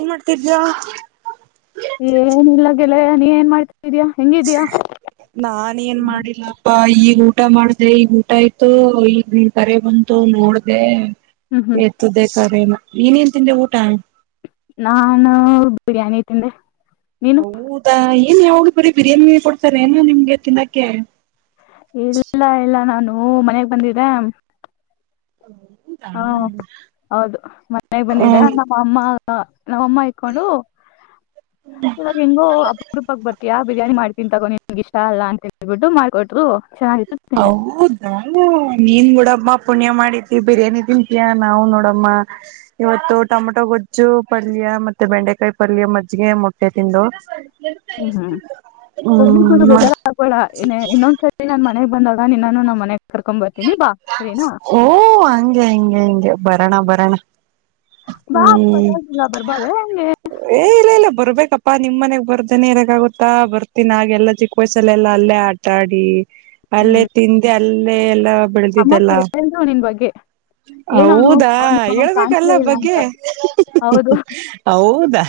ಏನ್ ಮಾಡಾತ್ತಿದಿಯಾ? [inaudible] [unintelligible] ಏನಿಲ್ಲ ಗೆಳೆಯ ನೀ ಏನ್ ಮಾಡ್ತಿದೀಯಾ ಹೆಂಗಿದೀಯಾ ಹು [inaudible] [unintelligible] ಹಾ ಈಗ ಊಟ ಮಾಡ್ದೆ ಈಗ ಊಟ ಆಯ್ತು ಈಗ ನಿನ್ ಕರೆ ಬಂತು ನೋಡ್ದೆ ಹ್ಮ್ ಎತ್ದೇ ಕರೆೇನ ನೀನೇನ್ ತಿಂದೆ ಊಟ ನಾನು ಬಿರಿಯಾನಿ ತಿಂದೆ ನೀನು ಹೌದಾ ಏನ್ ಯಾವಾಗಲು ಬರೀ ಬಿರಿಯಾನಿ ಕೊಡ್ತಾರೇನು ನಿಮ್ಗೆ ತಿನ್ನಕ್ಕೆೆ ಇಲ್ಲ ಇಲ್ಲ ನಾನು ಮನೆಗ್ ಬಂದಿದ್ದೆ [inaudible] ಹಾ ಹೌದು ಮನೆಗ ಬಂದಿದೆ ಹ್ಮ್ ನಮ್ಮ ಅಮ್ಮ ನಮ್ಮ ಅಮ್ಮ ಇಕೊಂಡು ಇವಾಗ್ ಹೆಂಗೋ ಅಪರೂಪಕ್ಕ ಬರತೀಯಾ ಬಿರಿಯಾನಿ ಮಾಡತ್ತಿನಿ ತಗೊ ನಿನಗ್ ನಿನಗ್ ಇಷ್ಟ ಅಲ್ಲ ಅಂತ ಹೇಳ್ಬಿಟ್ಟು ಮಾಡ್ಕೊಟ್ರು ಚೆನ್ನಾಗಿತ್ತು ತಿಂದೆ ಹೌದ್ ನೀನ್ ಬೀಡಮ್ಮ ಪುಣ್ಯ ಮಾಡಿದಿ ಬಿರಿಯಾನಿ ತಿಂತಯಾ ನಾವು ನೋಡಮ್ಮ ಇವತ್ತು ಟೊಮಟೊ ಗೊಜ್ಜು ಪಲ್ಯ ಮತ್ತೆ ಬೆಂಡೆಕಾಯಿ ಪಲ್ಯ ಮಜ್ಜಿಗೆ ಮೊಟ್ಟೆ ತಿಂದು ಹ್ಮ್ ಹ್ಮ್ [unintelligible] ಹ್ಮ್ ಬೇಜಾರಾಗಬೇಡ ಇನ್ನೊಂದ್ಸರಿ ನಾನ್ ಮನೆಗ್ ಬಂದಾಗ ನಿನ್ನನು ಮನೆಗ್ ಕರ್ಕೊಂಡ್ ಬರ್ತೀನಿ ಬಾ ಸರಿನಾ ಓ ಹಂಗೆ ಹಂಗೆ ಹಿಂಗೆ ಬರಣ ಬರಣ ಬಾ ಪರವಾಗಿಲ್ಲ ಬರ್ಬಾರದಾ ಹೆಂಗೆ ಏ ಇಲ್ಲ ಇಲ್ಲ ಬರ್ಬೇಕಪ್ಪಾ ನಿಮ್ ಮನೆಗ್ ಬರ್ದೇನೆ ಇರಕ್ಕಾಗುತ್ತಾ ಬರ್ತೀನಿ ಆಗೆಲ್ಲ ಚಿಕ್ಕ ವಯಸಲ್ಲೆಲ್ಲ ಅಲ್ಲೇ ಆ ಆಟ ಆಡಿ ಅಲ್ಲೇ ಹ್ಮ್ ತಿಂದಿ ಅಲ್ಲೆ ಎಲ್ಲ ಅಮ್ಮ ಕೇಳಿದ್ರು ನಿನ್ ಬಗ್ಗೆ ಏನ್ ಅವ್ನು ಹೌದಾ ಅವ್ನು ಕಾಣ್ಸ್ಲೇ ಹೇಳ್ಬಕಲ್ಲ ಇಲ್ಲ ಅಂತ ಬಗ್ಗೆ ಹೌದು ಹೌದಾ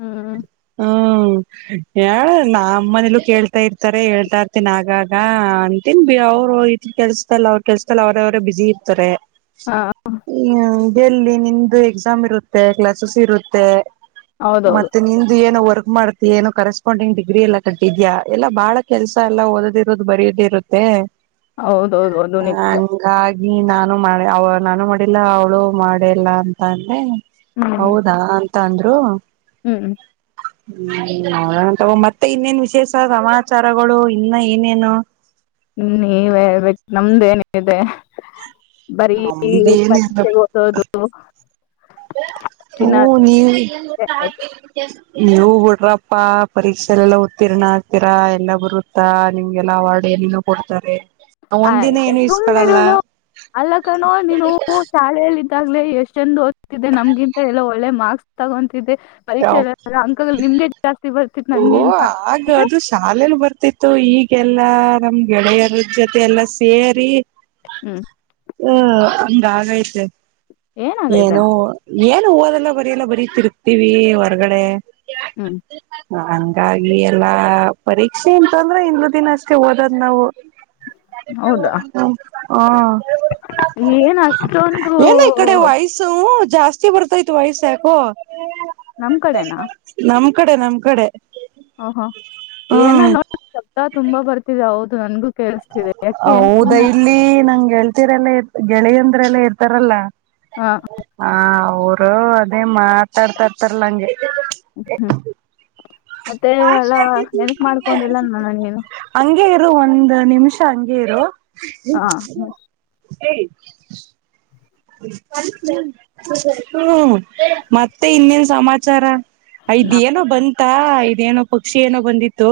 ಹ್ಮ ಹ್ಮ ಯ ನಮ್ಮನೆಲೂ ಕೇಳ್ತಾ ಇರ್ತಾರೆ ಹೇಳ್ತಾ ಇರ್ತನ್ ಆಗಾಗ ಅಂತೀನ್ ಬೆ ಅವ್ರು ಕೆಲ್ಸ್ದಲ್ಲ ಅವರ್ ಕೆಲ್ಸದಲ್ ಅವ್ರ ಅವರೇ ಬಿಜಿ ಇರ್ತಾರೆ ಹಾ ಗೆಲ್ಲಿ ನಿಂದು ಎಕ್ಸಾಮ್ ಇರುತ್ತೆ ಕ್ಲಾಸಸ್ ಇರುತ್ತೆ ಹೌದೌದು ಮತ್ತೆ ನಿಂ ದು ಏನೋ ವರ್ಕ್ ಮಾಡ್ತಿ ಏನೋ ಕರೆಸ್ಪಾಂಡಿಂಗ್ ಡಿಗ್ರಿ ಎಲ್ಲ ಕಟ್ಟಿದ್ಯಾ ಎಲ್ಲ ಬಹಳ ಕೆಲ್ಸ ಎಲ್ಲ ಓದದ್ ಇರೋದು ಬರಯದೇ ಇರುತ್ತ ತೇ ಹೌದೌದು ಅದು ನಿಜ ಹಂಗ್ ಹಂಗಾಗಿ ನಾನು ಮಾಡ ಅವ ನಾನು ಮಾಡಿಲ್ಲ ಅವಳು ಮಾಡೆಯಿಲ್ಲ ಅಂತ ಅಂದೆ ಹ್ಮ್ ಹೌದಾ ಅಂತ ಅಂದ್ರು ಹ್ಮ್ ಹ ನೋಡಣ ತೋಗೋ ಮತ್ತೆ ಇನ್ನೇನ್ ವಿಶೇಷ ಸಮಾಚಾರಗಳು ಇನ್ನ ಏನೇನು ಹ್ಮ ನೀವೇ ಹೇಳಬೇಕ್ ನಮ್ದೇನಿದೆ ಬರೀ ನಮ್ದ ಏನಿಲ್ಲ ಪರೀಕ್ಷೆಗ್ ಓದೋದು ಹ್ಮ ತಿನ್ನೋದು ನೀವ್ ಆಯ್ತು ನೀವು ಬಿಡ್ರಪ್ಪಾ ಪರೀಕ್ಷೆ ಎಲ್ಲ ಉತ್ತೀರ್ಣ ಆಗ್ತೀರಾ ಎಲ್ಲ ಬರು ಮತ್ತಾ ನಿಮ್ಗೆಲ್ಲ ಅವಾರ್ಡ್ ಏನೇನೋ ಕೊಡ್ತಾರೆ. ಒಂದಿನ ಆಯ್ತ ಏನು ಇಸ್ಕಳಲ್ಲ ಸುಮ್ಮನಿರುಲೊ ಅಲ್ಲಕ್ಕಣೊ ನೀನು ಶಾಲೆಯಲ್ಲಿ. ದಾಗಲೇ ಎಷ್ಟ ಚಂದ್ ಓದತಿದೆ ನಮ್ಗಿಂತ ಎಲ್ಲೋ ಒಳ್ಳೆ ಮಾರ್ಕ್ಸ್ ತಗೊಂತಿದೆ. ಪರೀಕ್ಷೆಲ್ಲೆಲ್ಲ ಅಂಕಗಳ ನಿಮ್ಗೆ ಜಾಸ್ತಿ ಬರ್ತಿತ್ತು ನನ್ಗಿಂತ ಮತ್ತೆ ಶಾಲೇಲ ಬರ್ತಿತ್ತು ಈಗೆಲ್ಲಾ ನಮ್ ಗೆಳೆಯರ ಜೊತೆ ಎಲ್ಲಾ ಸೇರಿ ಹ್ಮ್ ಹ ಹಂಗಾಗೈತೆ ಏನಾಗೈತೆ ಏನೋ ಏನು ಓದೆಲ್ಲ ಬರಿಯೆಲ್ಲ ಬರಿ ತೀರ್ಘ್ತೀವಿ ಹೊರಗಡೆ ಹ್ಮ ಹಂಗಾಗಿ ಎಲ್ಲಾ ಪರೀಕ್ಷೆ ಎಂತ ಅಂದ್ರೆ ಹಿಂದಿನ ದಿನ ಅಷ್ಟೇ ಓದದ್ ನಾವು ಹೌದಾ [unintelligible] ಹ ಹ ಏನ್ ಅಷ್ಟೊಂದು ಹೂ ಜಾಸ್ತಿ ಬರ್ತ ಇತ್ ವಯಸ್ಸ್ಯಾಕು ನಮ್ ಕಡೆನಾ ನಮ್ ಕಡೆ ನಮ್ ಕಡೆ ಓಹೋ ಏನ ಹ್ಮ್ ನೋಡ ಶಬ್ದ ತುಂಬಾ ಬರ್ತಿದೆ ಹೌದು ನನ್ಗು ಹೌದಾ ಇಲ್ಲಿ ನಂಗ ಗೆಳ್ತರಲ್ಲ ಗೆಳೆಯಂದ್ರೆಲ್ಲಾ ಇರ್ತಾರಲ್ಲ ಹಾ ಹ ಅವರು ಅದೇ ಮಾತಾಡ್ತರ್ತರ್ಲಂಗೆ ಹ್ಮ ಹ್ಮ್ ಮತ್ತೆ ಎಲ್ಲಾ ನೆನಕ್ ಮಾಡ್ಕೊಂಡಿಲ್ಲನ್ಣ ನೀನು ಹಂಗಗೆ ಇರು ಒಂದ್ ನಿಮಿಷ ಹಂಗೆ ಇರು ಹಾ ಹ್ಮ ಮತ್ತೆ ಇನ್ನೇನ್ ಸಮಾಚಾರ ಇದೇನೋ ಬಂತ ಇದೇನೋ ಪಕ್ಷಿ ಏನೋ ಬಂದಿತ್ತು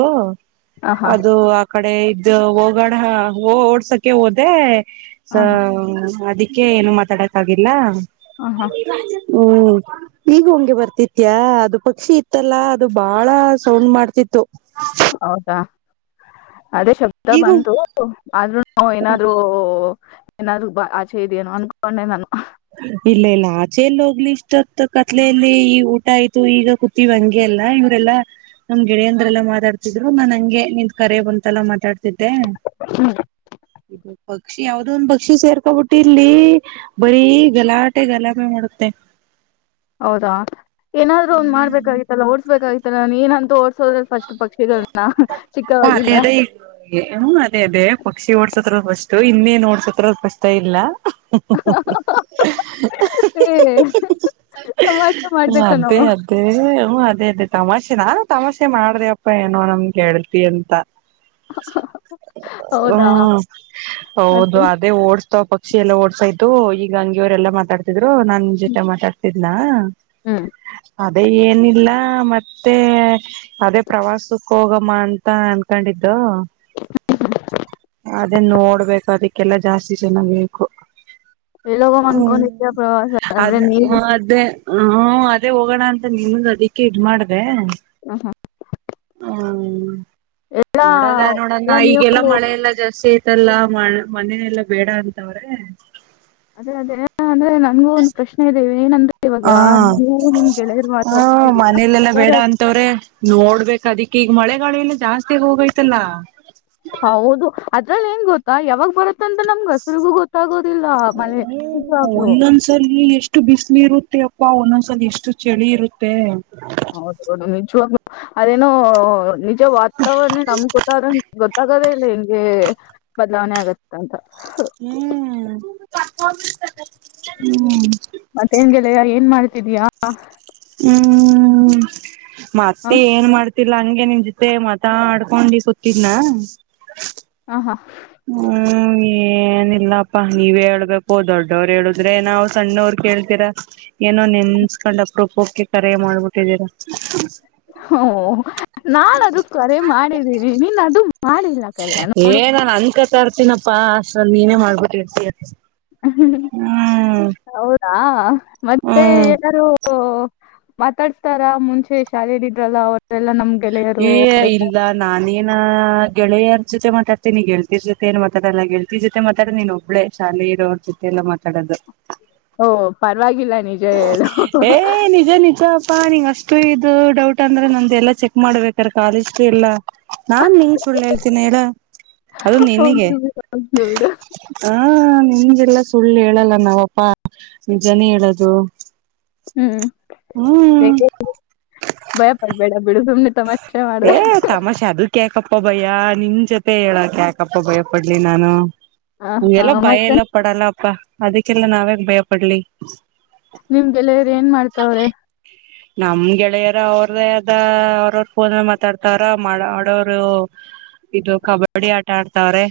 ಆಹಾ ಅದು ಕಡೆ ಇದ ಹೋಗೋಡ ಓಡ್ಸಕ ಹೋದೆ ಆಹಾ ಅದಿ ಅದಿಕ್ಕೆ ಏನು ಮಾತಾಡಕ್ಕ ಆಗಿಲ್ಲ ಹ ಹಾ ಹ್ಮ್ ಈಗ ಹಂಗೆ ಬರ್ತಿತ್ಯ ಅದು ಪಕ್ಷಿ ಇತ್ತಲ್ಲಾ ಅದು ಬಾಳ ಸೌಂಡ್ ಮಾಡ್ತಿತ್ತು ಹೌದಾ ಅದೇ ಶಬ ಶಬ್ದ ಈಗ ಬಂತು ಆದ್ರೂ ನಾ ಏನಾದ್ರು ಏನಾದ್ರು ಬ ಆಚೆ ಇದೆಯೇನೋ ಅನ್ಕೊಂಡೆ ನಾನು ಇಲ್ಲ ಇಲ್ಲ ಆಚೆೆಯಲ್ಲಿ ಹೋಗ್ಲಿ ಇಷ್ಟತ್ ಕತ್ಲೆಯಲ್ಲಿ ಈ ಊಟ ಆಯ್ತು ಈಗ ನೀವಂಗೆ ಎಲ್ಲಾ ಇವರೆಲ್ಲಾ ನಮ್ ಗೆಳೆಯಂದ್ರ ಎಲ್ಲಾ ಮಾತಾಡ್ತಿದ್ರು ನಾನ್ ಹಂಗೆ ನಿಂದ್ ಕರೆ ಬಂತಲ್ಲಾ ಮಾತಾಡ್ತಿದ್ದೆ ಹ್ಮ್ ಇದು ಪಕ್ಷಿ ಯಾವ್ದ ಒಂದ ಪಕ್ಷಿ ಸೇರ್ಕೋಬಿಟ್ಟಿರ್ಲ್ಲಿ ಬೀ ಗಲಾಟೆ ಗಲಾಮೆ ಮಾಡುತ್ತೆ ಹೌದಾ ಏನಾದ್ರೂ ಒನ್ ಹ್ಮ್ ಮಾಡ್ಬೇಕಾಗಿತ್ತಲ್ಲ ಓಡ್ಸ್ಬೇಕಾಗಿತ್ತಲ್ಲ ನಾನ ನೀನಂತೂ ಓ ಸೋಲ್ ಫಸ್ಟ್ ಪಕ್ಷಿಗಳನ ಚಿಕ್ಕವಾಗಿಂದ ಹ್ಮ್ ಅದೇ ಅದೇ ಪಕ್ಷಿ ಓಡ್ಸತ್ರ ಫಸ್ಟ್ ಇನ್ನೇನ್ ಓಡ್ಸತ್ರ ಕಷ್ಟ ಇಲ್ಲ ಹೇ ತಮಾಷೆ ಮಾಡಿದ ಕಣೊ ಅ ಹ ಅದೇ ಅದೇ ತಮಾಷೆ ನಾನು ತಮಾಷೆ ಮಾಡಿದೆ ಅಪ್ಪ ಏನೋ ನಮ್ಮ ಗೆಳತಿ ಅಂತ ಹೌದಾ ಹ್ಮ್ ಮತ್ತೆ ಹೌದು ಅದೇ ಓಡ್ಸ್ತ ಪಕ್ಕ ಪಕ್ಷಿ ಎಲ್ಲ ಓಡಿಸಿ ಆಯ್ತು ಈಗ ಹಂಗಗೆ ಅವರೆಲ್ಲ ಮಾತಾಡತ ದರು ನಾನ್ ನಿನ್ ಜೊತೆ ಮಾತಾಡ್ತಿದ್ನ ಹ್ಮ್ ಅದೇ ಏನಿಲ್ಲ ಮತ್ತೆ ಅದೇ ಪ್ರವಾಸಕ್ಕ ಹೋಗಮ್ಮ ಅಂತ ಅನ್ ಅಂಕೊಂಡಿದ್ದು ಅದ ನೋಡ್ಬೇಕು ಅದಕ್ಕೆಲ್ಲಾ ಜಾಸ್ತಿ ಜನ ಬೇಕು ಎಲ್ಲೋಗೋ ಅನ್ಕೊಂಡಿದ್ಯಾ ಪ್ರವಾಸ ಅದ ಅಂದ್ರೆ ನೀವು ಅದೇ ಹ್ಮ ಹ್ಮು ಅದೇ ಹೋಗೋಣ ಅಂತ ನಿಮ್ಮನ್ನು ಅದಿಕ್ಕೆ ಇದ್ ಮಾಡ್ದೆ ಹ ಹಾ ಹ್ಮ ಎಲ್ಲಾ ನೋಡದಾ ನೋಡೋಣ್ಣಾ ಈಗೆಲ್ಲಾ ಮಳೆ ಎಲ್ಲಾ ಜಾಸ್ತಿ ಐತೆ ಮತ್ತಲ್ಲಾ ಮ ಮನೆನೆಲ್ಲಾ ಬೇಡ ಅಂತವ್ರೇ ಅದೇ ಅದೇ ಅಂದ್ರೆ ನನ್ಗೂ ಒಂದ್ ಪ್ರಶ್ನೆ ಇದೆ ಏನಂದ್ರೆ ಇವಾಗ ಹಾ ನೀವು ನಿಮ್ ಗೆಳೆಯರು ಮಾತ್ರ ಹೋಗ್ತಿದಿರಾ ಯಾರಾದ್ರೂ ತ್ತವ್ರೆ ನೋಡ್ಬೇಕ ಅದಿಕ್ ಈಗ ಮಳೆಗಾಳಿ ಎಲ್ಲ ಜಾಸ್ತಿ ಹೋಗೈತಲ್ಲಾ ಹೌದು ಅದ್ರಲ್ಲಿ ಏನ್ ಗೊತ್ತಾ ಯಾವಾಗ ಬರುತ್ತೆ ತ್ತಂತ್ ನಮ್ಗೆ ಹೆಸರಿಗೂ ಗೊತ್ತಾಗೋದಿಲ್ಲ ಮಳೆ ನಿಜ್ವಾಗ್ಲೂ ಒಂದ್ಸಲ ಎಷ್ಟು ಬಿಸ್ಲಿರುತ್ತೆ ಯಪ್ಪಾ ಒಂದೊಂದ್ಸಲಿ ಎಷ್ಟು ಚಳಿ ಇರುತ್ತೆ. ಹೌದೌದು ನಿಜ್ವಾಗ್ಲೂ ಅದೇನೋ ನಿಜ ವಾತಾವರಣ ನಮ್ ಗೊತ್ತಾದಂಗ್ ಗೊತ್ತ ಆಗೋದ ಇಲ್ಲ ಹೆಂಗೆ ಬದಲಾವಣೆ ಆಗತ್ತೆ ಅಂತ ಹ ಹ್ಮೂ [unintelligible] ಹ್ಮ್. ಮತ್ತೇನ್ ಗೆಳೆಯಾ ಏನ್ ಮಾಡ್ತಿದಿಯಾ ಹ್ಮ್ [unintelligible] ಹ ಮತ್ತೆ ಏನ್ ಮಾಡ್ತ ಗೊತ್ತಿಲ್ಲ ಹಂಗೆ ನಿನ್ ಜೊತೆ ಮಾತಾಡ್ಕೊಂಡಿ ಕೂತಿದ್ನಾ ಆ ಹಾ. ಹ್ಮ ಏ ಏನಿಲ್ಲಪ್ಪಾ ನೀವೇ ಹೇಳ್ಬೇಕು ದೊಡ್ಡವ್ರ ಹೇಳುದ್ರೆ ನಾವ್ ಸಣ್ಣವ್ರ ಕೇಳ್ತೀರಾ ಏನೋ ನೆನ್ಸ್ಕೊಂಡ್ ಅಪರೂಪಕ್ಕೆ ಕರೆ ಮಾಡ್ಬಿಟ್ಟಿದ್ದೀರಾ ಹೂ ನಾನಾದ್ರೂ ಕರೆ ಮಾಡಿದ್ದೀನಿ ನೀನ್ ಅದು ಮಾಡಿಲ್ಲ ಕರೆ ಏ ನಾನ್ ಅನ್ಕತಾ ಇರ್ತೀನಪ್ಪಾ ಅಸ್ಟ್ರಲಿ ನೀನೇ ಮಾಡ್ಬಿಟ್ಟರ್ತೀಯಾ ಹ್ಮ ಹೌದಾ ಮತ್ತೆ ಹ್ಮ್ ಎಲ್ಲಾರೂ ಮಾತಾಡ್ಸ್ತಾರಾ ಮುಂಚೆ ಶಾಲೆಲೆ ಇದ್ರಲ್ಲ ಅವ್ರೆಲ್ಲ ನಮ್ [unintelligible] ಗೆಳೆಯರು ಏ ಅವರೆಲ್ಲ ಇಲ್ಲ ನಾನೇನಾ ಗೆಳೆಯರ ಜೊತೆ ಮಾತಾಡ್ತೀನಿ ಗೆಳತಿರ್ ಜೊತೆ ಏನ್ ಮಾತಾಡಲ್ಲ ಗೆಳತಿರ್ ಜೊತೆ ಮಾತಾಡ್ತಿ ನೀನ್ ಒಬ್ಳೇ ಶಾಲೆಲಿ ಇರೋವ್ರ ಜೊತೆ ಎಲ್ಲ ಮಾತಾಡೋದು ಓ ಪರವಾಗಿಲ್ಲ ನೀನ್ [unintelligible] ಏ ನಿಜಾ ನಿಜಾ. ಪ್ಪಾ ನೀಂಗ್ ಅಷ್ಟು ಇದು ಡೌಟ್ ಅಂದ್ರೆ ನಂದ್ದ ಎಲ್ಲಾ ಚೆಕ್ ಮಾಡ್ಬೇಕ್ರ ಕಾಲೇಜ್ದ ಎಲ್ಲಾ ನಾನ್ ನಿಂಗ್ ಸುಳ್ಳ್ ಹೇಳ್ತೀನಾ ಹೇಳ ಅದು ನಿನಗೆ ಹೋಗ್ಲಿ ಬಿಡು ಹೋಗ್ಲಿ ಬಿಡು ಹಾ ನಿಮಗೆಲ್ಲ ಸುಳ್ಳು ಹೇಳಲ್ಲ ನಾವಪ್ಪಾ ನಿಜಾನೇ ಹೇಳೋದು. ಹ್ಮು. ಹ್ಮೂ [unintelligible] ಭಯಪಡ್ಬೇಡ ಬಿಡು ಸುಮ್ನೆ ತಮಾಷೆ ಮಾಡ್ದೆ ಏ ತಮಾಷೆ ಅದುಕ್ ಯಾಕಪ್ಪ ಭಯ ನಿನ್ ಜೊತೆ ಹೇಳೊಕ್ ಯಾಕಪ್ಪ ಭಯ ಪಡ್ಲಿ ನಾನು ಆ ಹಾ ಹಂಗೆಲ್ಲ ಭಯ ಮತ್ತೆ ಎಲ್ಲ ಪಡಲ್ಲಪ್ಪಾ ಅದಕ್ಕೆಲ್ಲ ನಾವ್ಯಾಕ್ ಭಯ ಪಡ್ಲಿ ನಿಮ್ ಗೆಲೆಯರ್ ಏನ್ ಮಾಡ್ತಾವ್ರೆ ನಮ್ ಗೆಳೆಯರ್ ಅವ್ರವ್ರ ಅದೇ ಅವ್ರವ್ರ ಫೋನ್ ಒಳಗ್ ಮಾತಾಡ್ತಾವ್ರ ಮಾಡೋರು ಇದು ಕಬಡ್ಡಿ ಆಟ ಆಡ್ತಾವ್ರೆ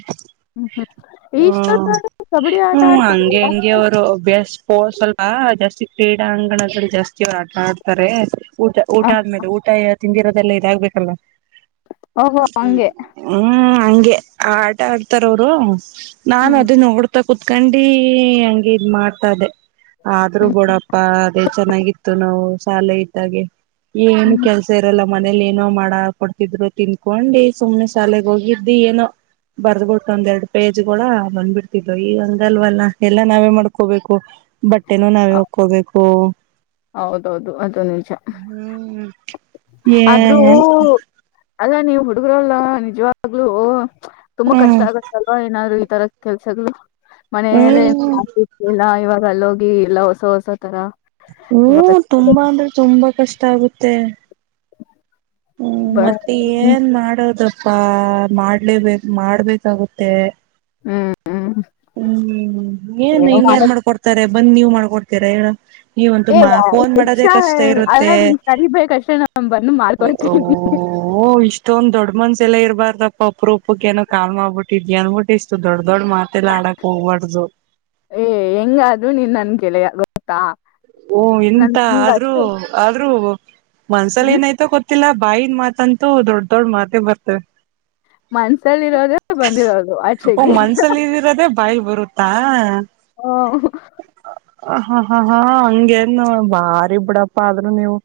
ಹ್ಮ್ ಹ್ಮ್ ಹು ಇಷ್ಟೊತ್ತಾದ್ರೂ ಕಬಡ್ಡಿ ಆಟ ಹ್ಮ್ ಹಂಗೆ ಆಡ್ತಾರಲ್ಲ ಹಂಗೆ ಅವರು ಅಭ್ಯಾಸ ಹು ಸ್ವಲ್ಪ ಜಾಸ್ತಿ ಕ್ರೀಡಾ ಅಂಗಣದಲ್ಲಿ ಜಾಸ್ತಿ ಅವ್ರು ಆಟ ಆಡ್ತಾರೆ ಊಟ ಊಟ ಆದ್ಮೇಲೆ ಊಟ ತಿಂದಿರೋದೆಲ್ಲ ಇದಾಗ್ಬೇಕಲ್ಲ ಓಹೋ ಹಂಗೆ ಹ್ಮ್ ಹಂಗೆ ಆಟ ಆಡ್ತಾರ ಅವ್ರು ನಾನ್ ಹ್ಮ್ ಅದನ್ ನೋಡ್ ನೋಡ್ತಾ ಕುತ್ಕೊಂಡಿ ಹಂಗ ಇದ್ ಮಾಡ್ತಾ ಇದ್ದೆ ಆದ್ರೂ ಹ್ಮ್ ಬೋಡಪ್ಪ ಏ ಚೆನ್ನಾಗಿತ್ತು ನಾವು ಶಾಲೆ ಇದ್ದಾಗೆ ಏನ್ ಹ್ಮ್ ಕೆಲ್ಸ ಸೇರೆಲ್ಲ ಮನೇಲಿ ಏನೋ ಮಾಡಹಾಕಿಕೊಡ್ತಿದ್ರು ತಿನ್ಕೊಂಡು ಸುಮ್ಮ್ನೆ ಶಾಲೆೆಗೆ ಹೋಗಿದ್ದಿ ಏನೋ. ಬರ್ದಬಿಟ್ಟು ಒಂದ ಎರಡ್ ಪೇಜ್ಗಳ ಬಂದ್ಬಿಡ್ತಿದ್ವ ಈಗ ಹಂಗಲ್ವಲ್ಲ ನಾವೇ ಮಾಡ್ಕೋಬೇಕು. ಬಟ್ಟೆನೂ ನಾವೇ ಹೊಕ್ಕೋಬೇಕು. ಹೌದೌದು ಅದು ನಿಜ. ಹ್ಮ್ ಏನ್. ಅಲ್ಲಾ ನೀವು ಹುಡುಗ್ರಲ್ಲ ನಿಜವಾಗ್ಲುೂ ತುಂಬಾ ಕಷ್ಟ ಹ್ಮ್ ಆಗತ್ತಲ ಏನಾದ್ರು ಈತರ. ಕೆಲ್ಸಗಳು ಮನೆಯಲ್ಲಿ ಹ್ಮ್ [unintelligible] ಇವಾಗ ಅಲ್ಲೋಗಿ ಎಲ್ಲ ಹೊಸಹೊಸ ತರ ಹೂ ತುಂಬಾ ಕಷ್ಟ ಇದೆ ತುಂಬಾ ಅಂದ್ರೆ ತುಂಬಾ ಕಷ್ಟ ಆಗುತ್ತೆ. ಹ್ಮ್ ಬ- ಮತ್ತೆ ಹ್ಮ್ ಏನ್ ಮಾಡದಪ್ಪಾ ಮಾಡ್ಲೇಬೇಕ ಮಾಡ್ಬೇಕಾಗುತ್ತೆ. ಹ್ಮ್ ಹ್ಮ್. ಹ್ಮ್ ಏನ್ ಹಿಂನ್ ಯಾರ್ ಮಾಡ್ಕೊಡ್ತಾರೆ ಬಂದ ನೀವ್ ಮಾಡ್ಕೊಡ್ತೀರ ಹೇಳ. ಏ ನೀವು ಫೋನ್ ಮಾಡದೇ ಅಕ್ಷಾ, ಕಷ್ಟ ಅಲ್ಲ ಇರುತ್ತೆ. ನೀನ್ ಕರಿಬೇಕಷ್ಟೇ ನಾನ್ ಬಂದು ಮಾಡ್ಕೊಡ್ತೀನಿ ಓಹೋ. ಇಷ್ಟೊಂದ ದೊಡ್ ಮನಸ್ಸು ಎಲ್ಲಾ ಇರಬಾರದಪ್ಪ ಅಪ್ಪರೂಪಕ್ಕೆ ಏನೋ ಕಾಲ್ ಮಾಡಬಿಟ್ಟಿಇದಿಯಾ ಅಂದುಬಿಟ್ಟು ಇಷ್ಟ ದೊಡ್ಡ ದೊಡ್ಡ ಮಾತು. ಮತ್ತೆಲ್ಲ ಆಡೋಕೆ ಹೋಗಬಾರ್ದು. ಏ ಹೆಂಗ್ ಅದು ನೀನ್ ನನ್ನ ಗೆಳೆಯ ಗೊತ್ತಾ. ಓ ನನ್ ಎಂತ ನಿಂಗ್ ಆದ್ರರು ಅಷ್ಟು ಆದ್ರೂ ಮನ್ಸಲ್ ಹ್ಮ್ ಏನಾಯ್ತ ಗೊತ್ತಿಲ್ಲ ಬಾಯನ್ ಮಾತಂತ. ದೊಡ್ಡ ದೊಡ್ಡ ಮಾತೆ ಬರ್ತವೆ. ಮನ್ಸಲ್ಲಿ ಇರೋದು ಬಂದಿರೋದು ಆಚೆಗೆ. ಇರೋದೇಬಾಯಲ್ಲಿ ಬರುತ್ತಾ. ಹು. ಹಾ ಹಾ ಹಾ. ಹಂಗೇನು ಬಾರಿ ಬಿಡಪ್ಪ ಆದ್ರರು ನೀವು.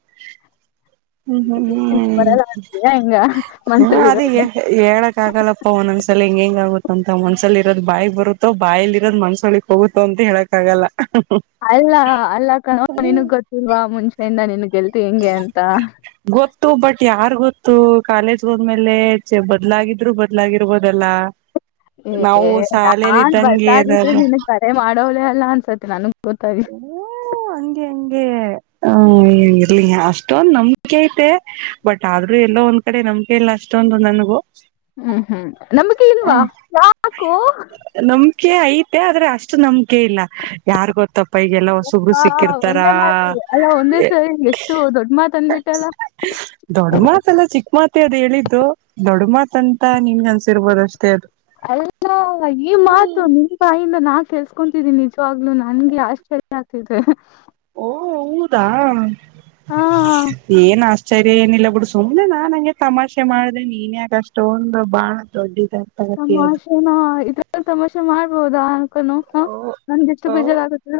ಹ್ಮ್ ಹ್ಮ್ ಬರಲ್ಲ ಅಂತೀಯ ಹೆಂಗ ಹ್ಮ್ ಮನ್ಸಲ್ಲಿರೋದು ಯಾರಿಗೆ. ಹೇಳಕ್ ಆಗಲ್ಲಪ್ಪ ಒಂದೊಂದ್ಸಲ ಹೆಂಗ ಹೆಂಗ ಆಗುತ್ತ ಅಂತ ಮನಸಲ್ಲಿ ಇರೋದು ಬಾಯ್ ಬರುತ್ತೋ ಬಾಯಲಿ ಇರೋದು ಮನಸು ಒಳ್ಳಿಕೆ. ಹೋಗುತ್ತೋ ಅಂತ ಹೇಳಕ್ಕಗಲ್ಲ ಅಲ್ಲ ಅಲ್ಲ ಕಣೋ ನಿನಗೆ ಗೊತ್ತಿಲ್ವಾ ಮುಂಚೆಯಿಂದನು ನಿನ್ನ ಗೆಳತಿ ಹೆಂಗೆ ಅಂತ. ಗೊತ್ತು ಬಟ್ ಯಾರ್ ಗೊತ್ತು ಕಾಲೇಜ್ ಹೋದ್ಮೇಲೆ ಬದ್ಲಾಗಿದ್ರು ಬದ್ಲಾಗಿರ್ಬೋದಲ್ಲಾ. [unintelligible] ಏ ನಾನ್ ಇದ್ದಂಗೆ ಬಸಾಗಿದ್ರೆ ಇರೋದು ನಿನ್ ಕರೆ ಮಾಡೋಳೇ ಅಲ್ಲಾ ಅನ್ಸತ್ ನನ್ಗ್ ಗೊತ್ತಾಗಲಿ. ಹ್ಮ ಹಂಗೆ ಹಂಗೆ ಹು. ಇಗ್ಲಿ ಅಷ್ಟೊಂದ ನಂಬಿಕೆ ಐತೆ ಬಟ್ ಆದ್ರೂ ಎಲ್ಲೋ ಒಂದ್ ಕಡೆ ನಂಬಿಕೆ ಇಲ್ಲ ಅಷ್ಟೊಂದು ನನಗು. ಹ್ಮ್ ಹ್ಮ್ ನಂಬಿಕೆ ಇಲ್ವಾ ಯಾಕೋ. ನಂಬಿಕೆ ಐತೆ ಆದ್ರೆ ಅಷ್ಟು ನಂಬಿಕೆ ಇಲ್ಲ ಯಾರ್ ಗೊತ್ತಪ್ಪ. ಈಗ ಎಲ್ಲಾ ಹೊಸೊಬ್ರು ಆ, ಸಿಕ್ಕಿರ್ತಾರಾ. ಒಂದೇ ಮಾತು ಅಲ್ಲ ಒಂದೇ ಸರಿ ಎಷ್ಟು ದೊಡ್ಡ ಮಾತು ಅಂದ್ಬಿಟ್ಟಲ್ಲ ದೊಡ್ಡ ಮಾತು. ಎಲ್ಲ ಚಿಕ್ಕ ಮಾತೆ ಅದು ಹೇಳಿದ್ದು ದೊಡ್ಡ ಮಾತು ಅಂತ ನಿಮ್ಗೆ ಅನ್ಸಿರ್ಬೋದು ಅಷ್ಟೇ ಅದು. ಎಲ್ಲ ಈ ಮಾತು ನಿನ್ ಬಾಯಿಂದ ನಾ ಕೇಳಿಸ್ಕೊತಿದೀನಿ ನಿಜವಾಗ್ಲುೂ ನನ್ಗೆ ಆಶ್ಚರ್ಯ. ಆಗತೈತೆ. ಓಹೋ ಹೌದ ಆ ಏನ್ ಆಶ್ಚರ್ಯ. ಸರಿ ಏನಿಲ್ಲ ಬಿಡ್ ಸುಮ್ನೆ ನಾನ್ ಹಂಗೆ ತಮಾಷೆ ಮಾಡ್ದೆ ನೀನು ಯಾಕೆ ಅಷ್ಟೊಂದು ಬಹಳ ದೊಡ್ಡಿದೆ ತಮಾಷೆನ ಇದರಲ್ಲಿ ತಮಾಷೆ ಮಾಡ್ಬೋದಾ. ಹ ಓ ನನ್ಗೆ ಎಷ್ಟು ಓ ಬೇಜಾರ್ ಆಗುತ್ತೆ.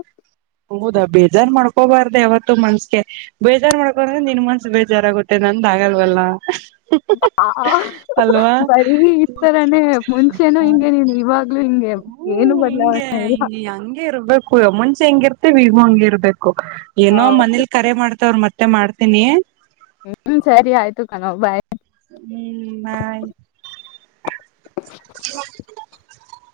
ಹೌದಾ ಬೇಜಾರ್ ಮಾಡ್ಕೋಬಾರ್ದ ಯಾವತ್ತು ಮನಸಿಗೆ. ಬೇಜಾರ್ ಮಾಡ್ಕೊಂದ್ರೆ ನಿನ್ ಮನ್ಸು ಬೇಜಾರ್ಗುತ್ತೆ ನಂದ ಆಗಲ್ವಲ್ಲ. [unintelligible] ಹ ಅಲ್ವಾ ಬರೀ ಇತರಾನೇ ಮುಂಚೆನ ಹಿಂಗೆ ನೀನು ಇವಾಗ್ಲು ಹಿಂಗೆ ನಿನ್ ಹೂ ಏನು ಹಿಂಗೆ ಬದಲಾವಣೆ ಇಲ್ ಹಿಂಗೆ ಹಂಗೆ ಇರ್ಬೇಕು ಮುಂಚೆ ಹೆಂಗ ಇರ್ತೇವಿ ಈಗ ಹಂಗಿ ಇರ್ಬೇಕು ಏನೋ ಹೌದು ಮನೇಲಿ ಕರೆ ಮಾಡ್ತವ್ರ ಮತ್ತ ಮತ್ತೆ ಮಾಡ್ತೀನಿ. ಹ್ಮ್ ಸರಿ ಆಯ್ತು ಕಣವ ಬಾಯ್ ಹ್ಮ್ ಬಾಯ್ [unintelligible]